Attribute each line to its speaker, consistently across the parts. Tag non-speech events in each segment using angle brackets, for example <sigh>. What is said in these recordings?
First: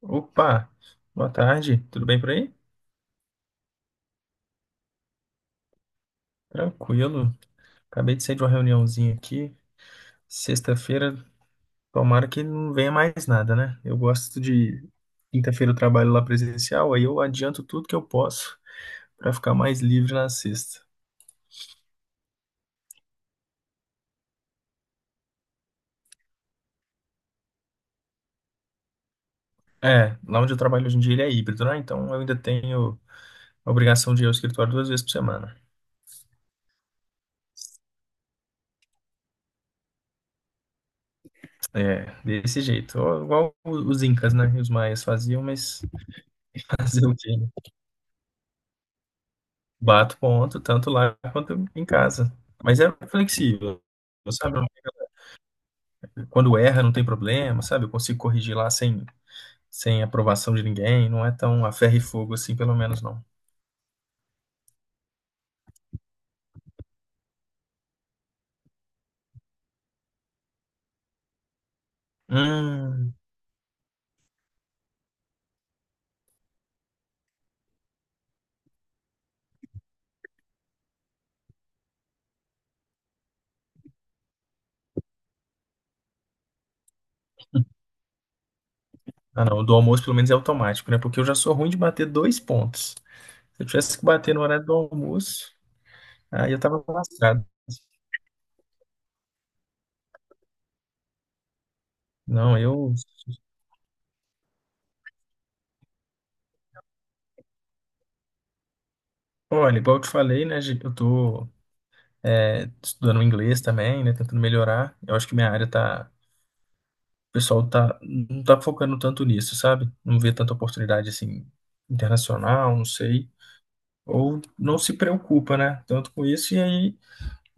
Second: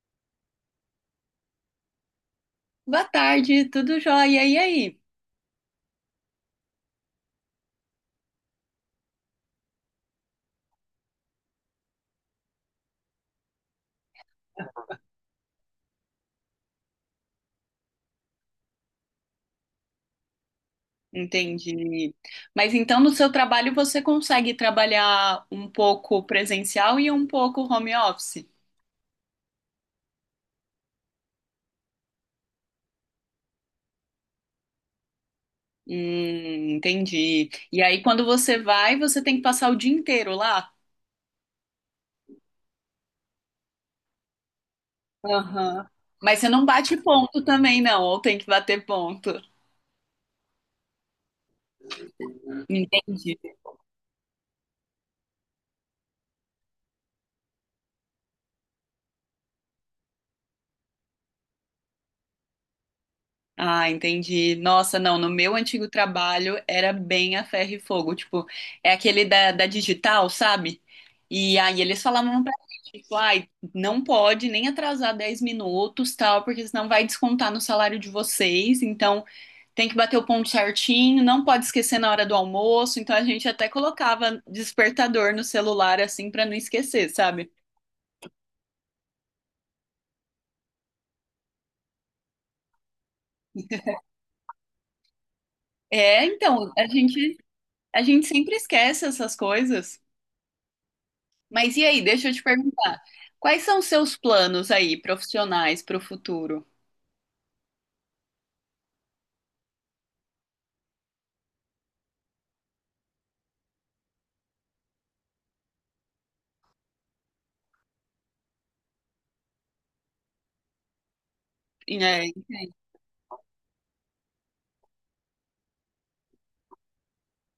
Speaker 1: Opa, boa tarde, tudo bem por aí?
Speaker 2: Boa tarde, tudo jóia? E aí?
Speaker 1: Tranquilo, acabei de sair de uma reuniãozinha aqui. Sexta-feira, tomara que não venha mais nada, né? Eu gosto de quinta-feira, eu trabalho lá presencial, aí eu adianto tudo que eu posso pra ficar mais livre na sexta.
Speaker 2: Entendi. Mas então no seu trabalho você consegue trabalhar um pouco presencial e um pouco home office?
Speaker 1: É, lá onde eu trabalho hoje em dia ele é híbrido, né? Então eu ainda tenho a obrigação de ir ao escritório duas vezes por semana.
Speaker 2: Entendi. E aí quando você vai, você tem que passar o dia inteiro lá?
Speaker 1: É, desse jeito, ó, igual os incas, né? Os maias faziam, mas
Speaker 2: Aham. Mas você não bate
Speaker 1: <laughs> fazer o quê?
Speaker 2: ponto
Speaker 1: Né?
Speaker 2: também, não, ou tem que bater ponto?
Speaker 1: Bato ponto, tanto lá quanto em casa. Mas é
Speaker 2: Entendi.
Speaker 1: flexível, sabe? Quando erra, não tem problema, sabe? Eu consigo corrigir lá sem aprovação de ninguém. Não é tão a ferro e fogo assim, pelo menos não.
Speaker 2: Ah, entendi. Nossa, não, no meu antigo trabalho era bem a ferro e fogo, tipo, é aquele da digital, sabe? E aí eles falavam pra gente,
Speaker 1: Hum.
Speaker 2: tipo, ai, não pode nem atrasar 10 minutos, tal, porque senão vai descontar no salário de vocês, então tem que bater o ponto certinho, não pode esquecer na hora do almoço, então a gente até colocava despertador no celular, assim, pra não esquecer, sabe?
Speaker 1: Ah, não. O do almoço, pelo menos, é automático, né? Porque eu já sou ruim de bater dois pontos. Se eu tivesse que bater no horário do almoço,
Speaker 2: É,
Speaker 1: aí eu
Speaker 2: então,
Speaker 1: tava
Speaker 2: a gente,
Speaker 1: lascado.
Speaker 2: a gente sempre esquece essas coisas. Mas e aí, deixa eu te
Speaker 1: Não, eu.
Speaker 2: perguntar, quais são os seus planos aí, profissionais, para o futuro?
Speaker 1: Olha, igual eu te falei, né? Estudando inglês também, né? Tentando melhorar. Eu acho que minha área tá o pessoal não tá focando tanto nisso, sabe? Não vê tanta oportunidade assim
Speaker 2: E, né.
Speaker 1: internacional, não sei. Ou não se preocupa, né? Tanto com isso. E aí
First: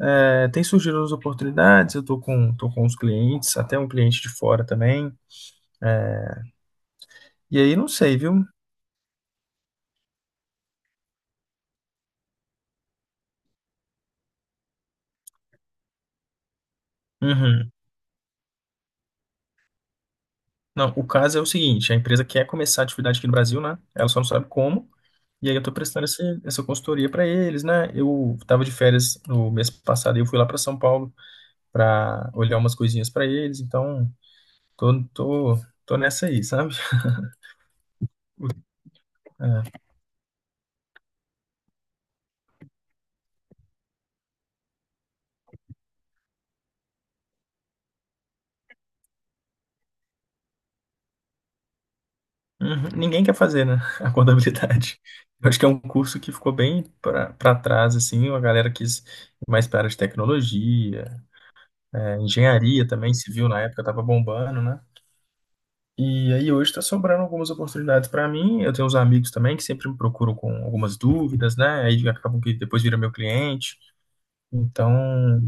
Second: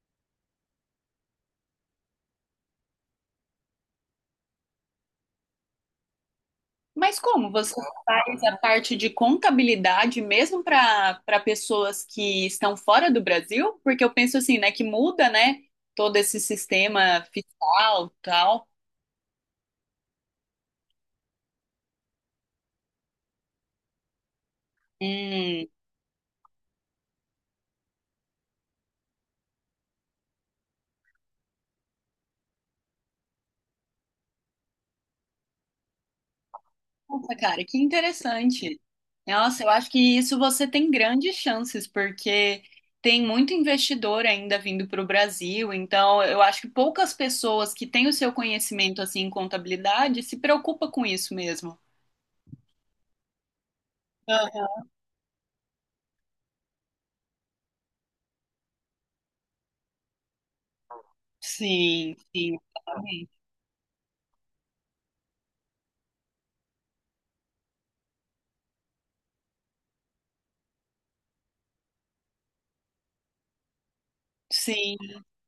Speaker 1: é, tem surgido as oportunidades. Tô com os clientes, até um cliente de fora também.
Speaker 2: Mas como
Speaker 1: E
Speaker 2: você
Speaker 1: aí não sei, viu?
Speaker 2: faz a parte de contabilidade mesmo para pessoas que estão fora do Brasil? Porque eu penso assim, né, que muda, né, todo esse sistema
Speaker 1: Uhum.
Speaker 2: fiscal, tal.
Speaker 1: Não, o caso é o seguinte: a empresa quer começar a atividade aqui no Brasil, né? Ela só não sabe como. E aí eu
Speaker 2: Hum.
Speaker 1: tô prestando essa consultoria para eles, né? Eu tava de férias no mês passado e eu fui lá para São Paulo para olhar umas coisinhas para eles. Então, Tô, tô, tô nessa aí, sabe?
Speaker 2: Nossa, cara, que interessante. Nossa, eu
Speaker 1: É.
Speaker 2: acho que isso você tem grandes chances, porque tem muito investidor ainda vindo para o Brasil, então eu acho que poucas pessoas que têm o seu conhecimento assim em contabilidade se preocupa com isso mesmo.
Speaker 1: Uhum. Ninguém quer fazer, né? <laughs> A
Speaker 2: Aham.
Speaker 1: contabilidade. Eu acho que é um curso que ficou bem para trás, assim. A galera quis ir mais para a área de tecnologia,
Speaker 2: Sim,
Speaker 1: é,
Speaker 2: sim,
Speaker 1: engenharia também,
Speaker 2: exatamente.
Speaker 1: civil na época estava bombando, né? E aí hoje está sobrando algumas oportunidades para mim. Eu tenho uns amigos também que sempre me procuram com algumas dúvidas, né? Aí acabam que depois vira meu cliente. Então,
Speaker 2: Sim.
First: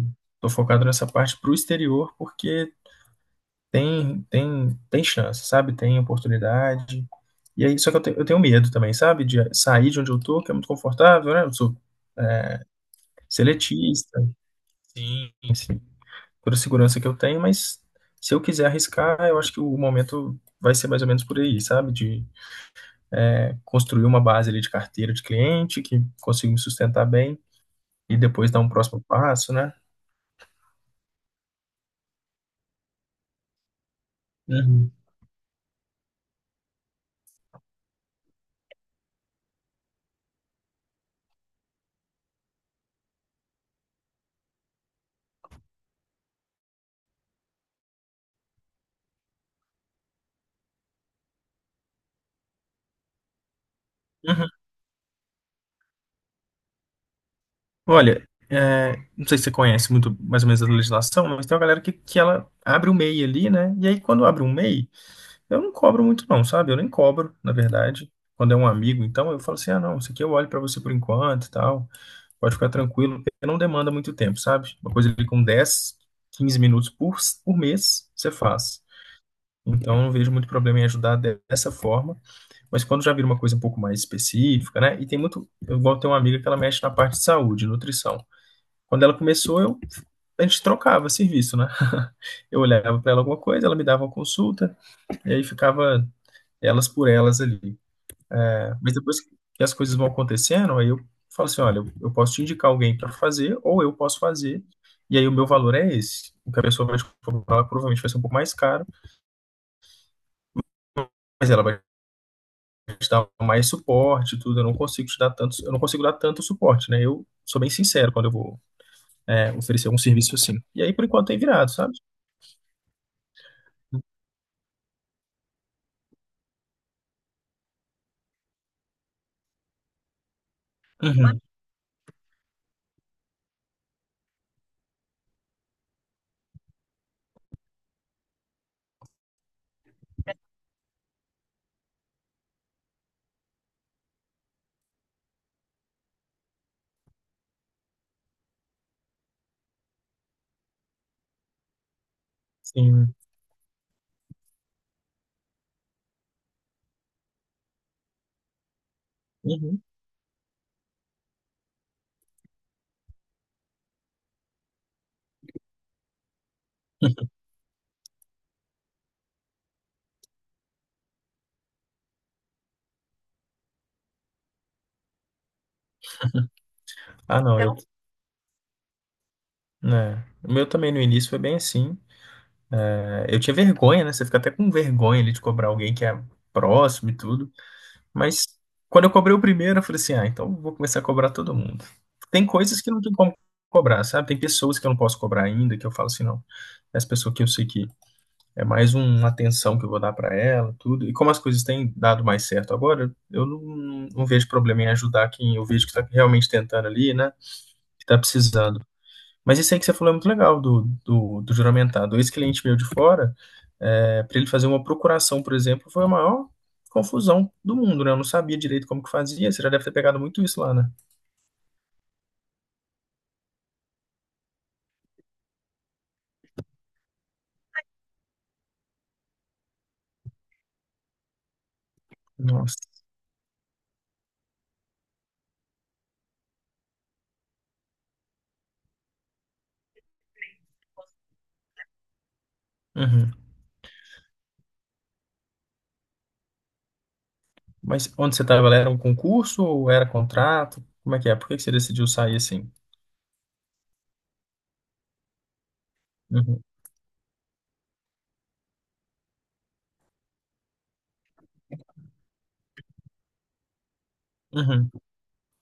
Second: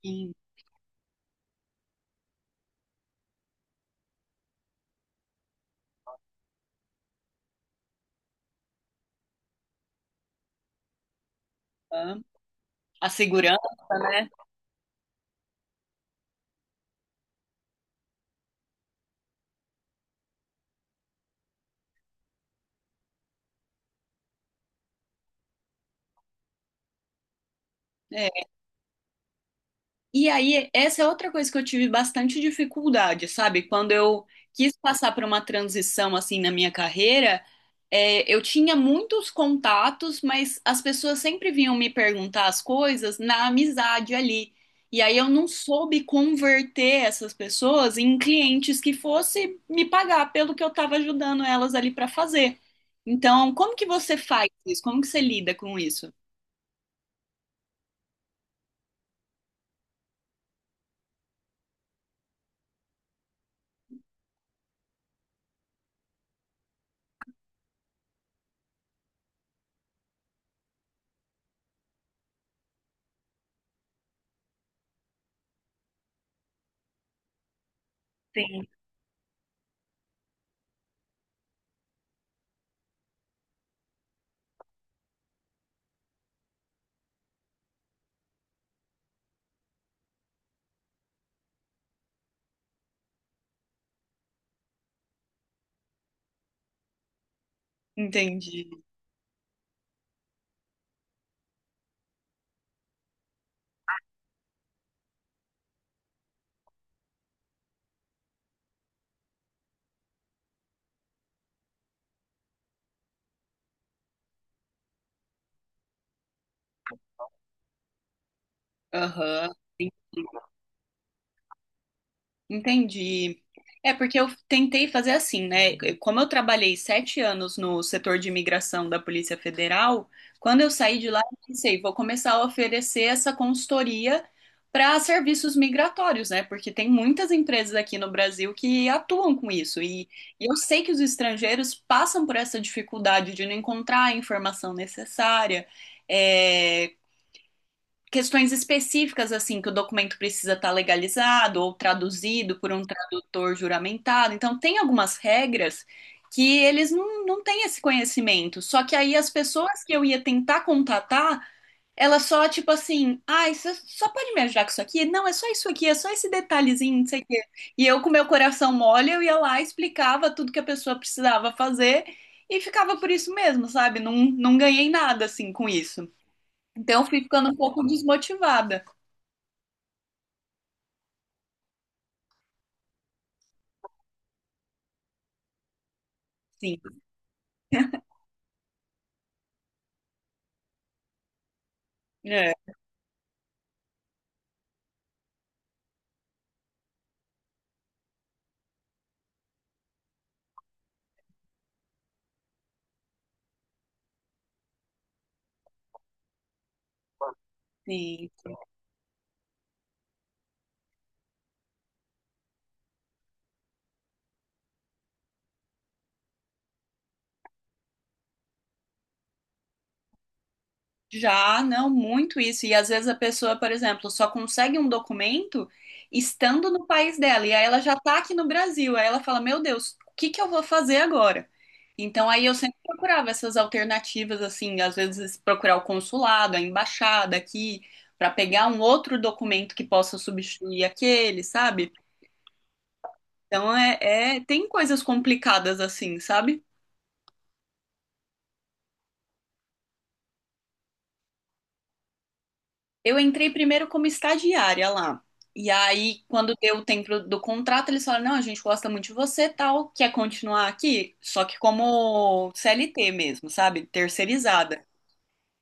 Speaker 2: Sim.
Speaker 1: estou focado nessa parte para o exterior, porque tem chance, sabe? Tem oportunidade. E aí, só que eu tenho medo também, sabe? De sair de onde eu tô, que é muito confortável, né? Eu sou
Speaker 2: Aham. A segurança,
Speaker 1: seletista, sim, sim. Toda a segurança que eu tenho, mas se eu quiser arriscar, eu acho que o momento vai ser mais ou menos por aí, sabe? De é, construir uma base ali de carteira de cliente, que consiga me sustentar bem, e
Speaker 2: né?
Speaker 1: depois dar um próximo passo, né?
Speaker 2: E aí, essa é outra coisa que eu tive bastante dificuldade, sabe? Quando eu quis
Speaker 1: Uhum.
Speaker 2: passar por uma transição assim na minha carreira, eu tinha muitos contatos, mas as pessoas sempre vinham me perguntar as coisas na amizade ali. E aí eu não soube converter essas pessoas em clientes que fosse me pagar pelo que eu estava ajudando elas ali para fazer. Então, como que você faz
Speaker 1: Uhum.
Speaker 2: isso? Como que você lida com isso?
Speaker 1: Olha, é, não sei se você conhece muito mais ou menos a legislação, mas tem uma galera que ela abre o MEI ali, né? E aí quando abre um MEI, eu não cobro muito não, sabe? Eu nem cobro, na verdade. Quando é um amigo, então eu falo assim, ah, não, isso aqui eu olho pra você por enquanto e tal, pode ficar tranquilo, porque não demanda muito tempo, sabe? Uma coisa ali com 10, 15 minutos por mês, você
Speaker 2: Sim,
Speaker 1: faz. Então, eu não vejo muito problema em ajudar dessa forma, mas quando já vira uma coisa um pouco mais específica, né? E tem muito, eu igual tem uma amiga que ela mexe na parte de saúde, nutrição. Quando ela começou, eu, a gente trocava serviço, né? <laughs> Eu olhava para ela alguma coisa, ela me dava uma consulta, e aí ficava elas por elas ali.
Speaker 2: entendi.
Speaker 1: Né? Mas depois que as coisas vão acontecendo, aí eu falo assim: olha, eu posso te indicar alguém para fazer, ou eu posso fazer, e aí o meu valor é esse. O que a pessoa vai te cobrar provavelmente vai ser um pouco mais caro, mas ela vai te dar mais suporte, tudo. Eu não consigo te dar tanto, eu não consigo dar tanto suporte, né? Eu sou bem sincero quando
Speaker 2: Aham.
Speaker 1: oferecer algum serviço assim. E aí, por enquanto, tem virado, sabe?
Speaker 2: Entendi. É porque eu tentei fazer assim, né? Como eu trabalhei 7 anos no setor de imigração da Polícia Federal, quando eu saí de lá, eu
Speaker 1: Uhum.
Speaker 2: pensei, vou começar a oferecer essa consultoria para serviços migratórios, né? Porque tem muitas empresas aqui no Brasil que atuam com isso. E eu sei que os estrangeiros passam por essa dificuldade de não encontrar a informação necessária, eh, questões específicas, assim, que o documento precisa estar legalizado ou traduzido por um
Speaker 1: Sim.
Speaker 2: tradutor juramentado. Então, tem algumas regras que eles não, não têm esse conhecimento. Só que aí as
Speaker 1: Uhum.
Speaker 2: pessoas que eu ia tentar contatar, elas só, tipo assim, ai, você só pode me ajudar com isso aqui? Não, é só isso aqui, é só esse detalhezinho, não sei.
Speaker 1: <laughs>
Speaker 2: E eu, com meu coração mole, eu ia lá, explicava tudo que a pessoa precisava fazer e ficava por isso mesmo, sabe? Não, não ganhei nada, assim, com isso. Então, eu fui
Speaker 1: Ah,
Speaker 2: ficando um
Speaker 1: não, eu,
Speaker 2: pouco
Speaker 1: então,
Speaker 2: desmotivada.
Speaker 1: né? O meu também no início foi bem assim. É, eu tinha vergonha, né? Você fica até com vergonha ali de cobrar alguém que é
Speaker 2: Sim,
Speaker 1: próximo e tudo. Mas quando eu cobrei o primeiro, eu falei assim: ah, então eu vou começar a cobrar todo mundo. Tem
Speaker 2: é,
Speaker 1: coisas que não tem como cobrar, sabe? Tem pessoas que eu não posso cobrar ainda, que eu falo assim: não, essa pessoa que eu sei que é mais um, uma atenção que eu vou dar pra ela, tudo. E como as coisas têm dado mais certo agora, eu não, não vejo problema em ajudar quem eu vejo que tá realmente tentando ali, né? Que tá
Speaker 2: sim.
Speaker 1: precisando. Mas isso aí que você falou é muito legal do juramentado. Esse cliente meu de fora, para ele fazer uma procuração, por exemplo, foi a maior confusão do mundo, né? Eu não sabia direito como que fazia. Você já deve ter pegado muito isso lá, né?
Speaker 2: Já, não, muito isso. E às vezes a pessoa, por exemplo, só consegue um documento estando no país dela. E aí ela já tá aqui no Brasil. Aí ela fala: Meu Deus, o que que eu vou fazer agora? Então aí eu sempre
Speaker 1: Nossa.
Speaker 2: procurava essas alternativas, assim, às vezes procurar o consulado, a embaixada aqui, para pegar um outro documento que possa substituir aquele, sabe?
Speaker 1: Uhum.
Speaker 2: Então é, tem coisas complicadas assim, sabe?
Speaker 1: Mas onde você estava, era um concurso ou era contrato? Como é que é? Por que que você decidiu sair assim?
Speaker 2: Eu entrei primeiro como estagiária lá. E aí, quando
Speaker 1: Uhum.
Speaker 2: deu o tempo do contrato, eles falaram: não, a gente gosta muito de você, tal, quer continuar aqui? Só que como CLT mesmo, sabe? Terceirizada.
Speaker 1: Uhum.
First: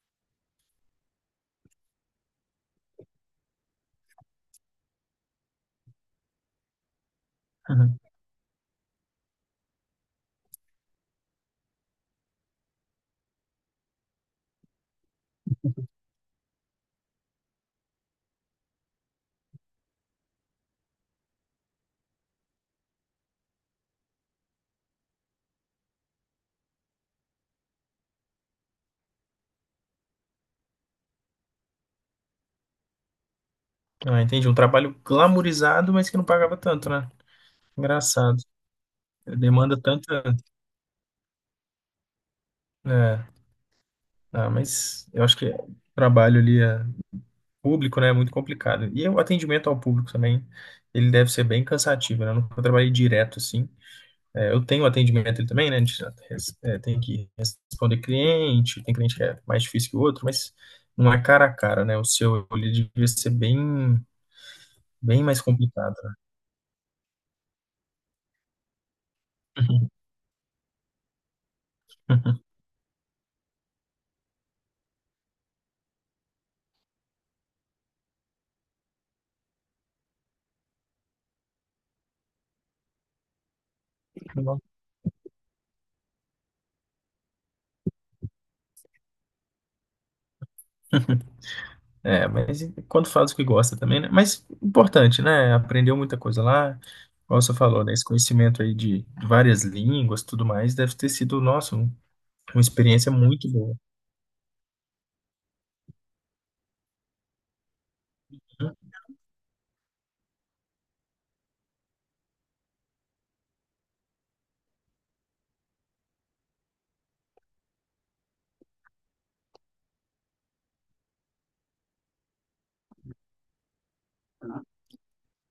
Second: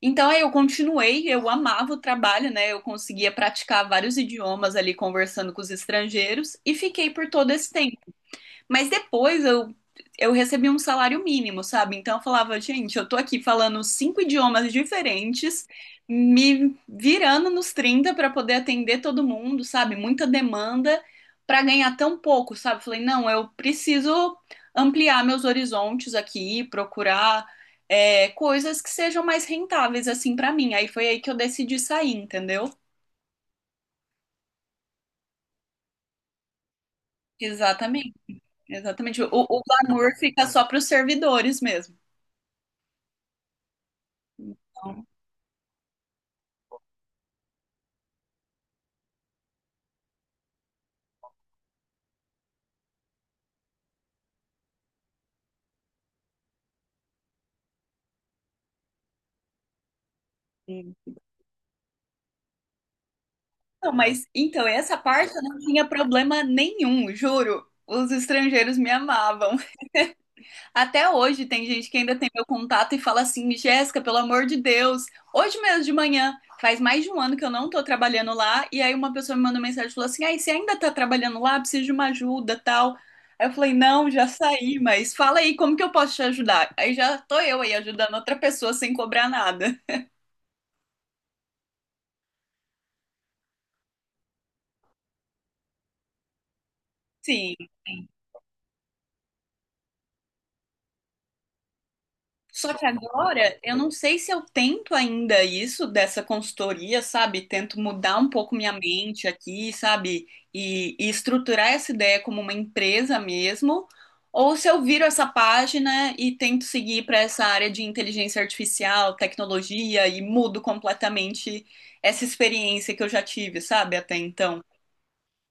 Speaker 2: Então, aí eu continuei, eu amava o trabalho, né? Eu conseguia praticar vários idiomas ali conversando com os estrangeiros e fiquei por todo esse
Speaker 1: Uhum.
Speaker 2: tempo. Mas depois eu recebi um salário mínimo, sabe? Então eu falava, gente, eu tô aqui falando 5 idiomas diferentes, me virando nos 30 para poder atender todo mundo, sabe? Muita demanda para ganhar tão pouco, sabe? Falei, não, eu preciso ampliar meus horizontes aqui, procurar coisas que sejam mais rentáveis assim para mim. Aí foi aí que eu decidi sair, entendeu?
Speaker 1: Ah, entendi. Um trabalho glamourizado, mas que não pagava tanto, né?
Speaker 2: Exatamente,
Speaker 1: Engraçado.
Speaker 2: exatamente. O
Speaker 1: Demanda
Speaker 2: glamour
Speaker 1: tanta.
Speaker 2: fica só para os servidores mesmo.
Speaker 1: É. Ah, mas eu acho que o trabalho ali, é público, né, é muito complicado. E o atendimento ao público também, ele deve ser bem cansativo, né? Eu nunca trabalhei direto assim. É, eu tenho atendimento ele também, né? A gente tem que responder cliente, tem cliente que é mais difícil que o outro, mas não é cara a cara, né? O seu ele devia ser
Speaker 2: Não,
Speaker 1: bem,
Speaker 2: mas então, essa
Speaker 1: bem
Speaker 2: parte
Speaker 1: mais
Speaker 2: eu não tinha
Speaker 1: complicado, né?
Speaker 2: problema nenhum, juro. Os estrangeiros me amavam. Até hoje tem gente que ainda tem meu
Speaker 1: <laughs>
Speaker 2: contato e fala assim: Jéssica, pelo amor de Deus, hoje mesmo de manhã, faz mais de um ano que eu não tô trabalhando lá. E aí uma pessoa me mandou mensagem e falou assim: Ai, você ainda tá trabalhando lá? Preciso de uma ajuda, tal. Aí eu falei: Não, já saí, mas fala aí, como que eu posso te ajudar? Aí já tô eu aí ajudando outra pessoa sem cobrar nada.
Speaker 1: É, mas quando faz o que gosta também, né? Mas importante, né? Aprendeu muita coisa lá. Como você
Speaker 2: Sim.
Speaker 1: falou, né? Esse conhecimento aí de várias línguas, tudo mais, deve ter sido, nosso. Uma
Speaker 2: Só que
Speaker 1: experiência muito
Speaker 2: agora,
Speaker 1: boa.
Speaker 2: eu não sei se eu tento ainda isso dessa consultoria, sabe? Tento mudar um pouco minha
Speaker 1: Hum.
Speaker 2: mente aqui, sabe? E estruturar essa ideia como uma empresa mesmo, ou se eu viro essa página e tento seguir para essa área de inteligência artificial, tecnologia e mudo completamente essa experiência que eu já tive, sabe? Até então.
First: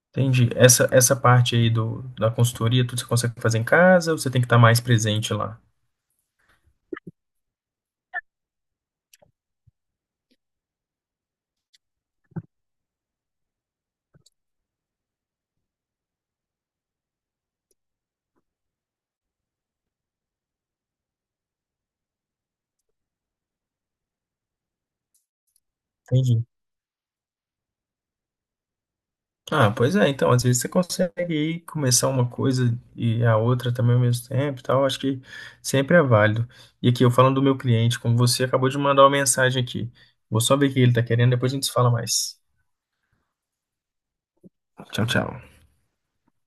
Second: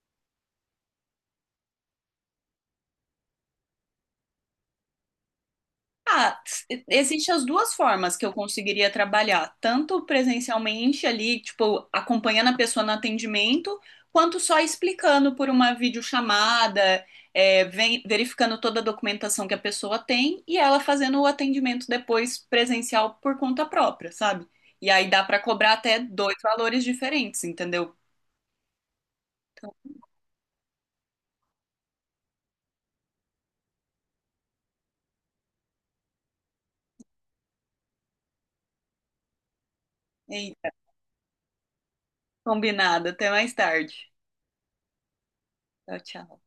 Speaker 1: Entendi. Essa parte aí da consultoria, tudo você consegue fazer em casa ou você tem que estar mais presente lá?
Speaker 2: Ah, existem as duas formas que eu conseguiria trabalhar, tanto presencialmente ali, tipo, acompanhando a pessoa no atendimento, quanto só explicando por uma videochamada, verificando toda a documentação que a pessoa tem e ela fazendo o atendimento depois presencial por conta própria, sabe? E aí dá pra cobrar até dois
Speaker 1: Entendi.
Speaker 2: valores diferentes, entendeu?
Speaker 1: Ah,
Speaker 2: Então,
Speaker 1: pois é, então, às vezes você consegue aí começar uma coisa e a outra também ao mesmo tempo e tal, acho que sempre é válido. E aqui, eu falando do meu cliente, como você acabou de mandar uma mensagem aqui. Vou só ver
Speaker 2: eita,
Speaker 1: o que ele tá querendo, depois a gente se fala mais.
Speaker 2: combinado, até mais tarde.
Speaker 1: Tchau, tchau.
Speaker 2: Tchau, tchau.